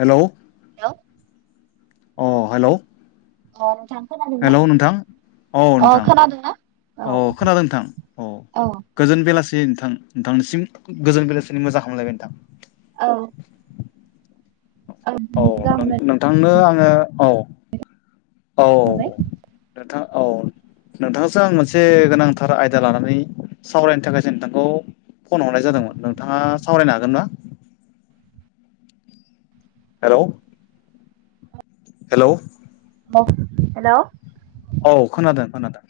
Hello hello अ hello. [unintelligible] Hello नोंथां औ अ नोंथां खोनादोंना? औ खोनादों नोंथां औ। गोजोन बेलासि नोंथां नोंथांनिसिम गोजोन बेलासिनि मोजां खालामलायबाय नोंथां। औ। औ नोंथांनो आङो औ औ। हेल' नोंथां औ। नोंथांसो आं मोनसे गोनांथार आयदा लानानै सावरायनो थाखायसो नोंथांखौ। फन हरनाय जादोंमोन नोंथाङा सावरायनो हागोन ना। हेल' हेल' औ हेल'। औ खोनादों खोनादों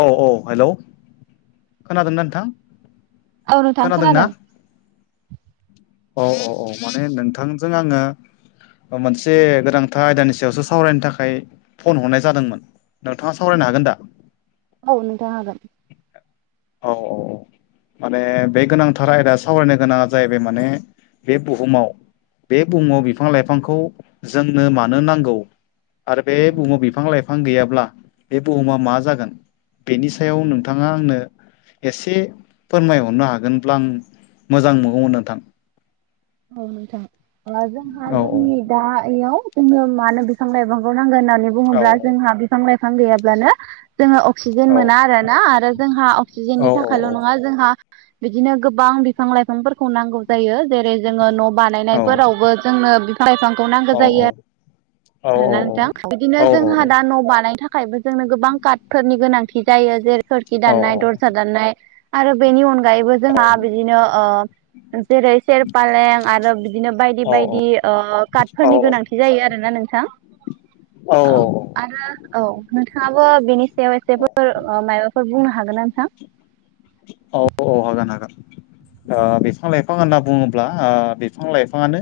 औ औ हेलौ खोनादों ना नोंथां। औ नोंथां खोनादोंना खोनादों। औ औ औ माने नोंथांजों आङो। मोनसे गोनांथार आयदानि सायावसो सावरायनो थाखाय फन हरनाय जादोंमोन। नोंथाङा सावरायनो हागोन दा औ नोंथाङा हागोन। औ औ। माने बे गोनांथार आयदा सावरायनो गोनाङा जाहैबाय माने बे बुहुमाव बे फुङाव बिफां लाइफांखौ जोंनो मानो नांगौ। आरो बे बुहुमाव बिफां लाइफां गैयाब्ला बे बुहुमा मा जागोन बेनि सायाव नोंथां। आ आंनो। एसे फोरमायहरनो हागोनब्ला आं मोजां मोनगौमोन नोंथां। औ नोंथां जोंहा औ जोंनि दा इयाव जोनो मानो बिफां लाइफांखौ नांगोन होननानै औ बुङोब्ला जोंहा बिफां लाइफां गैयाब्लानो जोङो अक्सिजेन मोना औ आरोना आरो जोंहा औ अक्सिजेननि थाखायल' नङा जोंहा बिदिनो गोबां बिफां लाइफांफोरखौ नांगौ जायो। जेरै जोङो न' औ बानायनायफोरावबो जोंनो बिफां लाइफांखौ नांगौ औ जायो औ आरो आरो ना नोंथां बिदिनो औ औ औ जोंहा औ दा न' बानायनो था खायबो जोंनो गोबां कार्टफोरनि गोनांथि जायो जेरै खखि औ दान्नाय दरजा दाननाय आरो बेनि अनगायैबो औ जोंहा बिदिनो जेरै सेरपालें आरो बिदिनो औ बायदि बायदि ओ कार्टफोरनि गोनांथि जायो आरो ना नों थां औ आरो औ नोंथाङाबो बिनि सायाव एसेफोर माबाफोर बुंनो हागोन नोंथां औ औ हागोन हागोन ओ बिफां लाइफां होनना बुङोब्ला बिफां लाइ फाङानो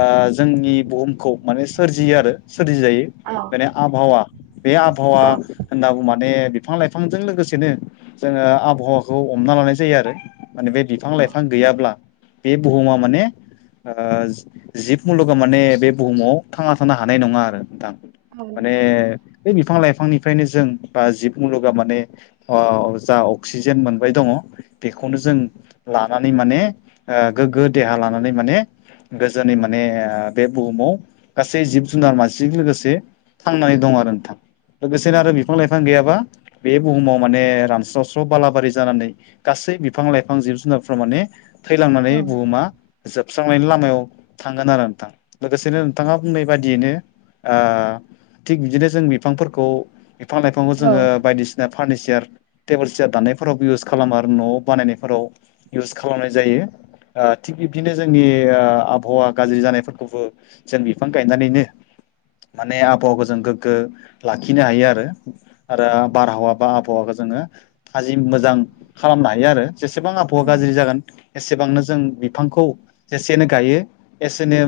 ओ जोंनि बुहुमखौ माने सोरजियो आरो सोरजिजायो औ बे आबहावा बे आबहावा होननागौ माने बिफां लाइफांजों लोगोसेनो जोङो आबहावाखौ हमना लानाय जायो आरो माने बे बिफां लाइफां गैयाब्ला बे बुहुमा माने ओ जिब मुलुगा माने बे बुहुमाव थांना थानो हानाय नङा आरो नोंथां माने बे बिफां लाइफांनिफ्रायनो जों बा जि मुलुगा माने अ जा अक्सिजेन मोनबाय दङ बेखौनो जों लानानै माने गोग्गो देहा लानानै माने गोजोननि माने बे बुहुमाव गासै जिब जुनार मानसिजों लोगोसे थांनानै दं आरो नोंथां लोगोसेनो आरो बिफां लाइफां गैयाबा बे बुहुमाव माने रान स्र' स्र' बालाबारि जानानै गासै बिफां लाइफां जिब जुनारफोर माने थैलांनानै बुहुमा जोब स्रांनायनि लामायाव थांगोन आरो नोंथां लोगोसेनो नोंथाङा बुंनाय बाददियैनो आ थिग बिदिनो जों बिफांफोरखौ बिफां लाइफांखौ औ जोङो बायदिसिना फारनिचार टेबोल सियार दाननायफोरावबो इउस खालामो आरो न'आव बानायनायफोराव इउस खालामनाय जायो ओ थिग बिब्दिनो जोंनि आबहावा गाज्रि जानायफोरखौबो जों बिफां गायनानैनो माने आबहावाखौ जों गोग्गो लाखिनो हायो आरो आरो बारहावा बा आबहावाखौ जोङो थाजिम मोजां खालामनो हायो आरो जेसेबां आबहावा औ गाज्रि जागोन एसेबांनो जों बिफांखौ जेसेनो गायो एसेनो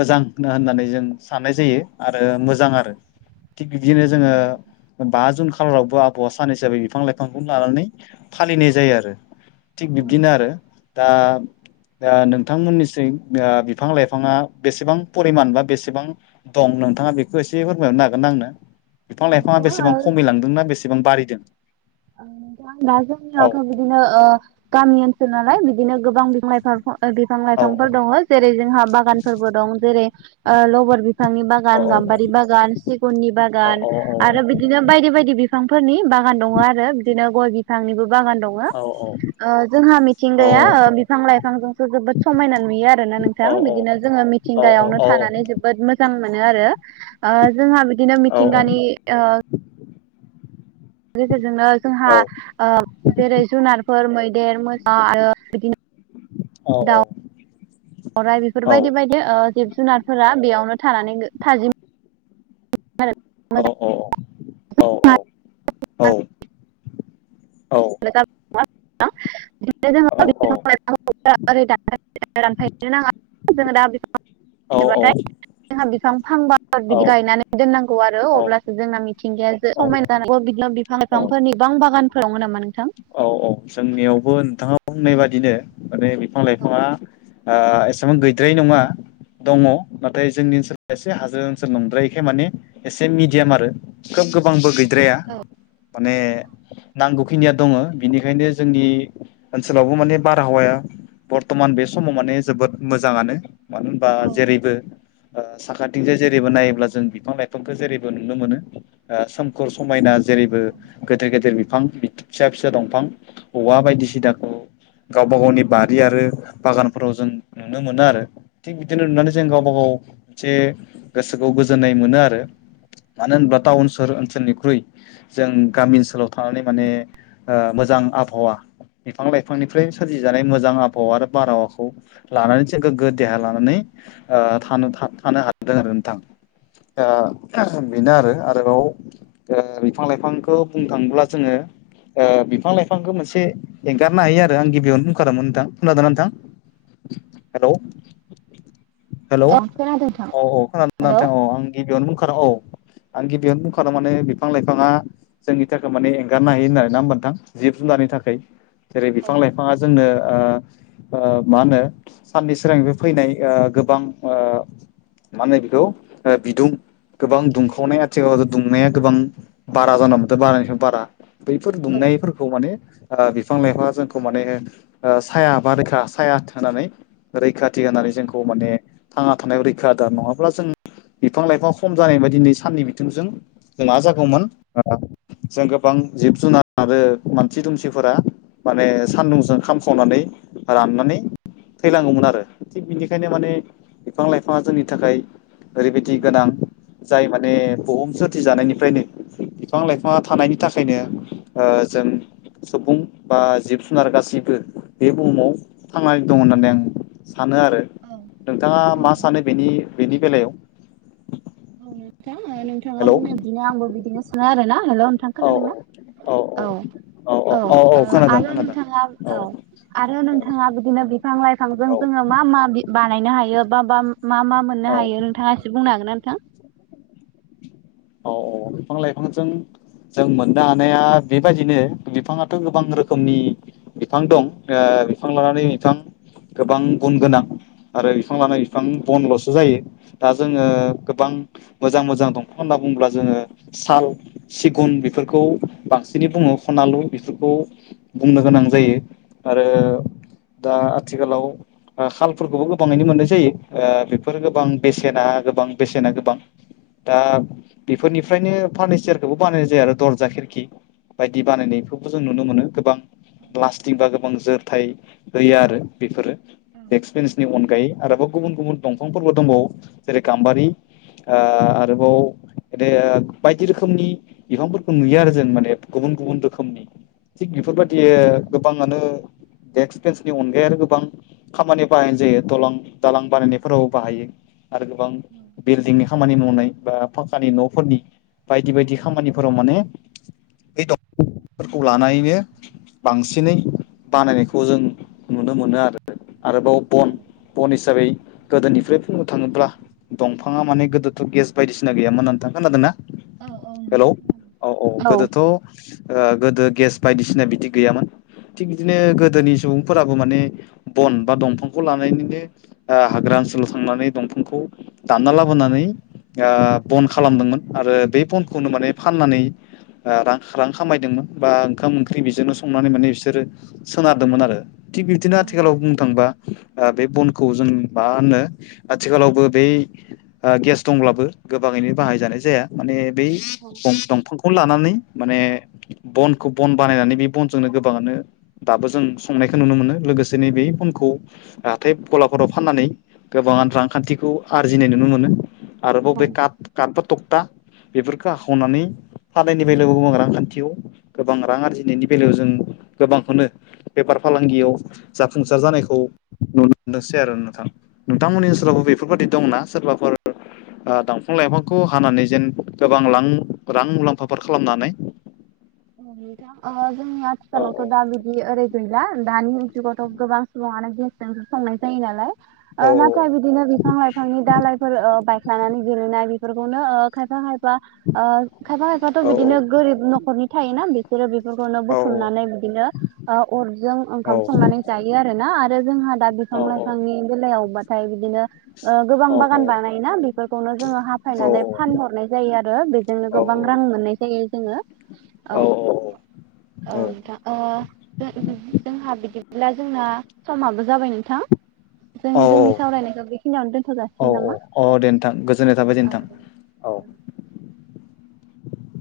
मोजां होननानै जों साननाय जायो आरो मोजां आरो थिग बिदिनो जोङो बा जुन खालारावबो आबहावा सान हिसाबै बिफां लाइफांखौ लानानै फालिनाय जायो आरो थिग बिदिनो औ आरो दा नोंथांमोननिस बिफां लाइफाङा बेसेबां परिमान बा बेसेबां दं नोंथाङा बेखौ एसे फोरमायरनो हागोन ना आंनो बिफां लाइफाङा बेसेबां नोंथां खमिलांदोंना बेसे बां बारिदों नोंथां दा औ जोंनियावथ' बिदिनो ओ गामि ओनसोल नालाय बिदिनो गोबां बिफां लाइफां बिफां औ लाइफांफोर दङ जेरै जोंहा बागानफोरबो दं जेरै लबर बिफांनि बा औ गान गाम्बारि बागान सिगुननि औ बागान आरो बिदिनो बायदि बायदि बि बिफांफोरनि बागान दङ आरो बिदिनो गय बिफांनिबो बागान दं औ औ जोंहा औ मिथिंगाया बिफां लाइफांजोंसो जोबोद समायना नुयो आरोना नोंथां औ बिदिनो जोङो मि औ थिंगायावनो औ थानानै जो बोद मोजां मोनो आरो ओ जोंहा बिदिनो मिथिंगानि ओ गेजेरजोंनो जोंहा जेरै जुनारफोर मैदेर मोजां आरो बिदिनो औ औ अराय बेफोर बायदि बायदि जिब जुनारफोरा बेयावनो थानानै थाजिम। औ औ। [unintelligible] [unintelligible] [unintelligible] औ औ औ औ जोंहा बिफां फांबा बिदि गायनानै दोननांगौ आरो अब्लासो जोंना मिथिंगाया जे औ समायना जानांगौ बिदि बिफां बिफांफोरनि बबां बागानफोराव मोनोमोन। औ औ जोंनियावबो नोंथाङा बुंनाय बादिनो माने बिफां लाइफाङा एसेबां गैद्राय नङा। दङ नाथाय जोंनि ओनसोलाव एसे हाजो ओनसोल नंद्रायखाय माने एसे मिडियाम आरो। खोब गोबांबो गैद्राया माने नांगौखिनिया दङ बिनिखायनो जोंनि ओनसोलावबो माने बारहावाया बरथमान बे समाव माने जोबोद मोजाङानो। मानो होनबा जेरैबो साखाथिंजोंाय जेरैबो नायोब्ला जों बिफां लाइफांखौ जेरैबो नुनो मोनो सोमखोर समायना जेरैबो गेदेर गेदेर बिफां फिसा फिसा दंफां औवा बायदिसिनाखौ गावबा गावनि बारि आरो बागानफोराव जों नुनो मोनो आरो। थिग बिदिनो नुनानै जों गावबा गाव मोनसे गोसोखौ गोजोननाय मोनो आरो। मानो होनोबब्ला टाउन सह ओनसोलनिख्रुइ जों गामि ओनसोलाव थानानै माने मोजां आबहावा बिफां लाइफांनिफ्रायनो सोरजिजानाय मोजां आबहाव आरो बारहावाखौ लानानै जों गोग्गो देहा लानानै थानो थानो हादों आरो नोंथां। द बेनो आरो आरोबाव दा बिफां लाइफांखौ बुंनो थाङोब्ला जोङो। बिफां लाइफांखौ मोनसे एंगारनो हायो आरो आं गिबियावनो बुंखारोमोन नोंथां खलाादों नोंथां। हेल' हेलौ अ खोनादों नोंथां औ औ हेलौ खोनानोाथों औ आं गिबियावनो बुंखार औ। आं गिबियावनो बुंखादों माने बिफां लाइफाङा जोंनि थाखाय माने एंगारनो हायो होननानै ना मोनथां जिब जुनारनि थाखाय जेरै औ बिफां लाइफाङा जोंनो मा होनो साननि सिगांनि बे फैनाय गोबां माो बेखौ बिदुं गोबां दुंखावनाय आथिखालावथ' दुंनाया गोबां बारा जान मोनदों बारानिफ्राय बारा बैफोर औ दुंनायफोरखौ माने बिफां लाइफाङा जोंखौ माने साया बा रोखा साया होननानै रैखाथि होननानै जोंखौ माने थांना थानायाव रैखादार नङाब्ला जों। बिफां लाइफांा खम जानाय बायदि नै साननि बिथिंजों जोंनाा जागौमोन जों गोबां जिब जुनार आरो मानसि दुमसिफोरा माने सानदुंजों खामसंनानै राननानै थैलांगौमोन आरो थिग बिनिखायनो माने बिफां लाइफाङा जोंनि थाखाय ओरैबायदि गोनां जाय माने बुहुम सोरथि जानायनिफ्रायनो बिफां लाइफाङा थानायनि थाखायनो जों सुबुं बा जिब जुनार गासैबो बे बुहुमाव थांनानै दं होननानै आं सानो आरो। औ। नोंथाङा औ मा औ सानो बेनि बेनि बेलायाव औ नोंथां नोंथाङा हेलौ बुंनो बिदिनो आंबो बिदिनो सा आरो ना हेल' नोंथां औ खोनादों ना औ औ आरो नोंथाङा औ। आरो नोंथाङा बिदिनो बिफां लाइफांजों औ जोङो मा मा बानायनो हायो बा मा मा मोन नो औ हायो नोंथाङा एसे बुंनो हागोन ना नोंथां औ औ बिफां लाइफांजों जों मोननो हानाया बेबायदिनो बिफाङाथ' गोबां रोखोमनि बिफां दं बिफां लानानै बिफां गोबां गुन गोनां आरो बिफां लाना बिफां बनल'सो जायो दा जोङो गोबां मोजां मोजां दंफां होनना बुङोब्ला जोङो साल सिगुन बेफोरखौ बांसिनै बुङो खनालु बेफोरखौ बुंनो गोनां जायो आरो दा आथिखालाव ओ खालफोरखौबो गोबाङैनो मोननाय जायो बेफोर गोबां बेसेना गोबां बेसेना गोबां दा बेफोरनिफ्रायनो फारनिचारखौबो बानायनाय जाया आरो दरजा खिरखि बायदि बानायनायखौबो जों नुनो मोनो गोबां प्लास्टिक बा गोबां जोरथाय होयो आरो बेफोरो डेक्स बेन्सनि अनगायै आरोबाव गुबुन गुबुन दंफांफोरबो दंबावो जेरै गाम्बारि आरोबाव बायदि रोखोमनि बिफांफोरखौ नुयो आरो जों माने गुबुन गुबुन रोखोमनि थिग बेफोरबायदि गोबाङानो देक्स्क बेन्सनि अनगायै आरो गोबां खामानि बाहायनाय जायो दालं दालां बानायनायफोरावबो बाहायो आरो गोबां उम बिल्दिंनि खामानि मावनाय बा फाक्कानि न'फोरनि बायदि बायदि खामानिफोराव माने बे दं फोरखौ लानानैनो बांसिनै बानायनायखौ जों नुनो मोनो आरो। आरोबाव बन बन हिसाबै गोदोनिफ्राय बुंनो थाङोब्ला दंफाङा माने गोदोथ' गेस बायदिसिना गैयामोन होननानै नोंथां खोनादों ना? हेलौ औ औ गोदोथ' गोदो गेस बायदिसिना बिदि गैयामोन थिग बिदिनो गोदोनि सुबुंफोराबो माने बन बा दंफांखौ लानानैनो हाग्रा ओनसोलाव थांनानै दंफांखौ दानना लाबोनानै बन खालामदोंमोन आरो बे बनखौनो माने फाननानै रां रां खामायदोंमोन बा ओंखाम ओंख्रि बेजोंनो संनानै माने बिसोरो सोनारदोंमोन आरो थिग बिदिनो आथिखालाव बुंनो थांबा बे बनखौ जों मा होनो आथिखालावबो बै गेस दंब्लाबो गोबाङैनो बाहायजानाय जाया माने बै औ दंफांखौ लानानै माने बनखौ बन बानायनानै बे बनजोंनो गोबाङानो दाबो जों संनायखौ नुनो मोनो लोगोसे नैबे बनखौ हाथाय गलाफोराव फाननानै गोबाङानो रांखान्थिखौ आरजिनाय नुनो मोनो आरोबाव बे औ कात कात बा थबता बेफोरखौ हाखावनानै फाननायनि बेलायावबो गोबां रांखान्थियाव गोबां रां आरजिनायनि बेलायाव जों गोबांखौनो बेफार फालांगियाव जाफुंसार जानायखौ नुनो मोनोसै आरो नोंथां। नोंथांमोननि ओनसोलावबो बेफोरबादि दंना सोरबाफोर दं बिफां लाइफांखौ हानानै जेन गोबां रां मुलाम्फाफोर खालामनानै नोंथां जोंनि औ आथिखालावथ' दा बिदि ओरैबादि दानि जुगावथ' गोबां सुबुङानो गेसजोंसो संनाय जायो औ नालाय नाथाय बिदिनो बिफां लाइफांनि दालाइफोर बाय नानै गोलैनाय बेफोरखौनो खायफा खायफा खायफा खायफाथ' औ बिदिनो गोरिब न'खरनि थायोना बिसोरो बेफोरखौनो औ बुथुमनानै बिदिनो अरजों औ ओंखाम संनानै जायो आरोना आरो जोंहा दा बिफां औ लाइफांनि बेलायावबाथाय बिदिनो गोबां औ बागान बानायोना बेफोरखौनो जोङो हाफायनानै फानहरनाय जायो आरो बेजोंनो गोबां रां मोननाय जायो जोङो औ औ नोंथां जोंहा बिदिब्ला जोंना समाबो जाबाय नोंथां। जों औ जोंनि सावरायनायखौ बेखिनियावनो दोनथ' औ जाासिगोन नामा अ दे नोंथां गोजोननाय थाबाय दे औ नोंथां औ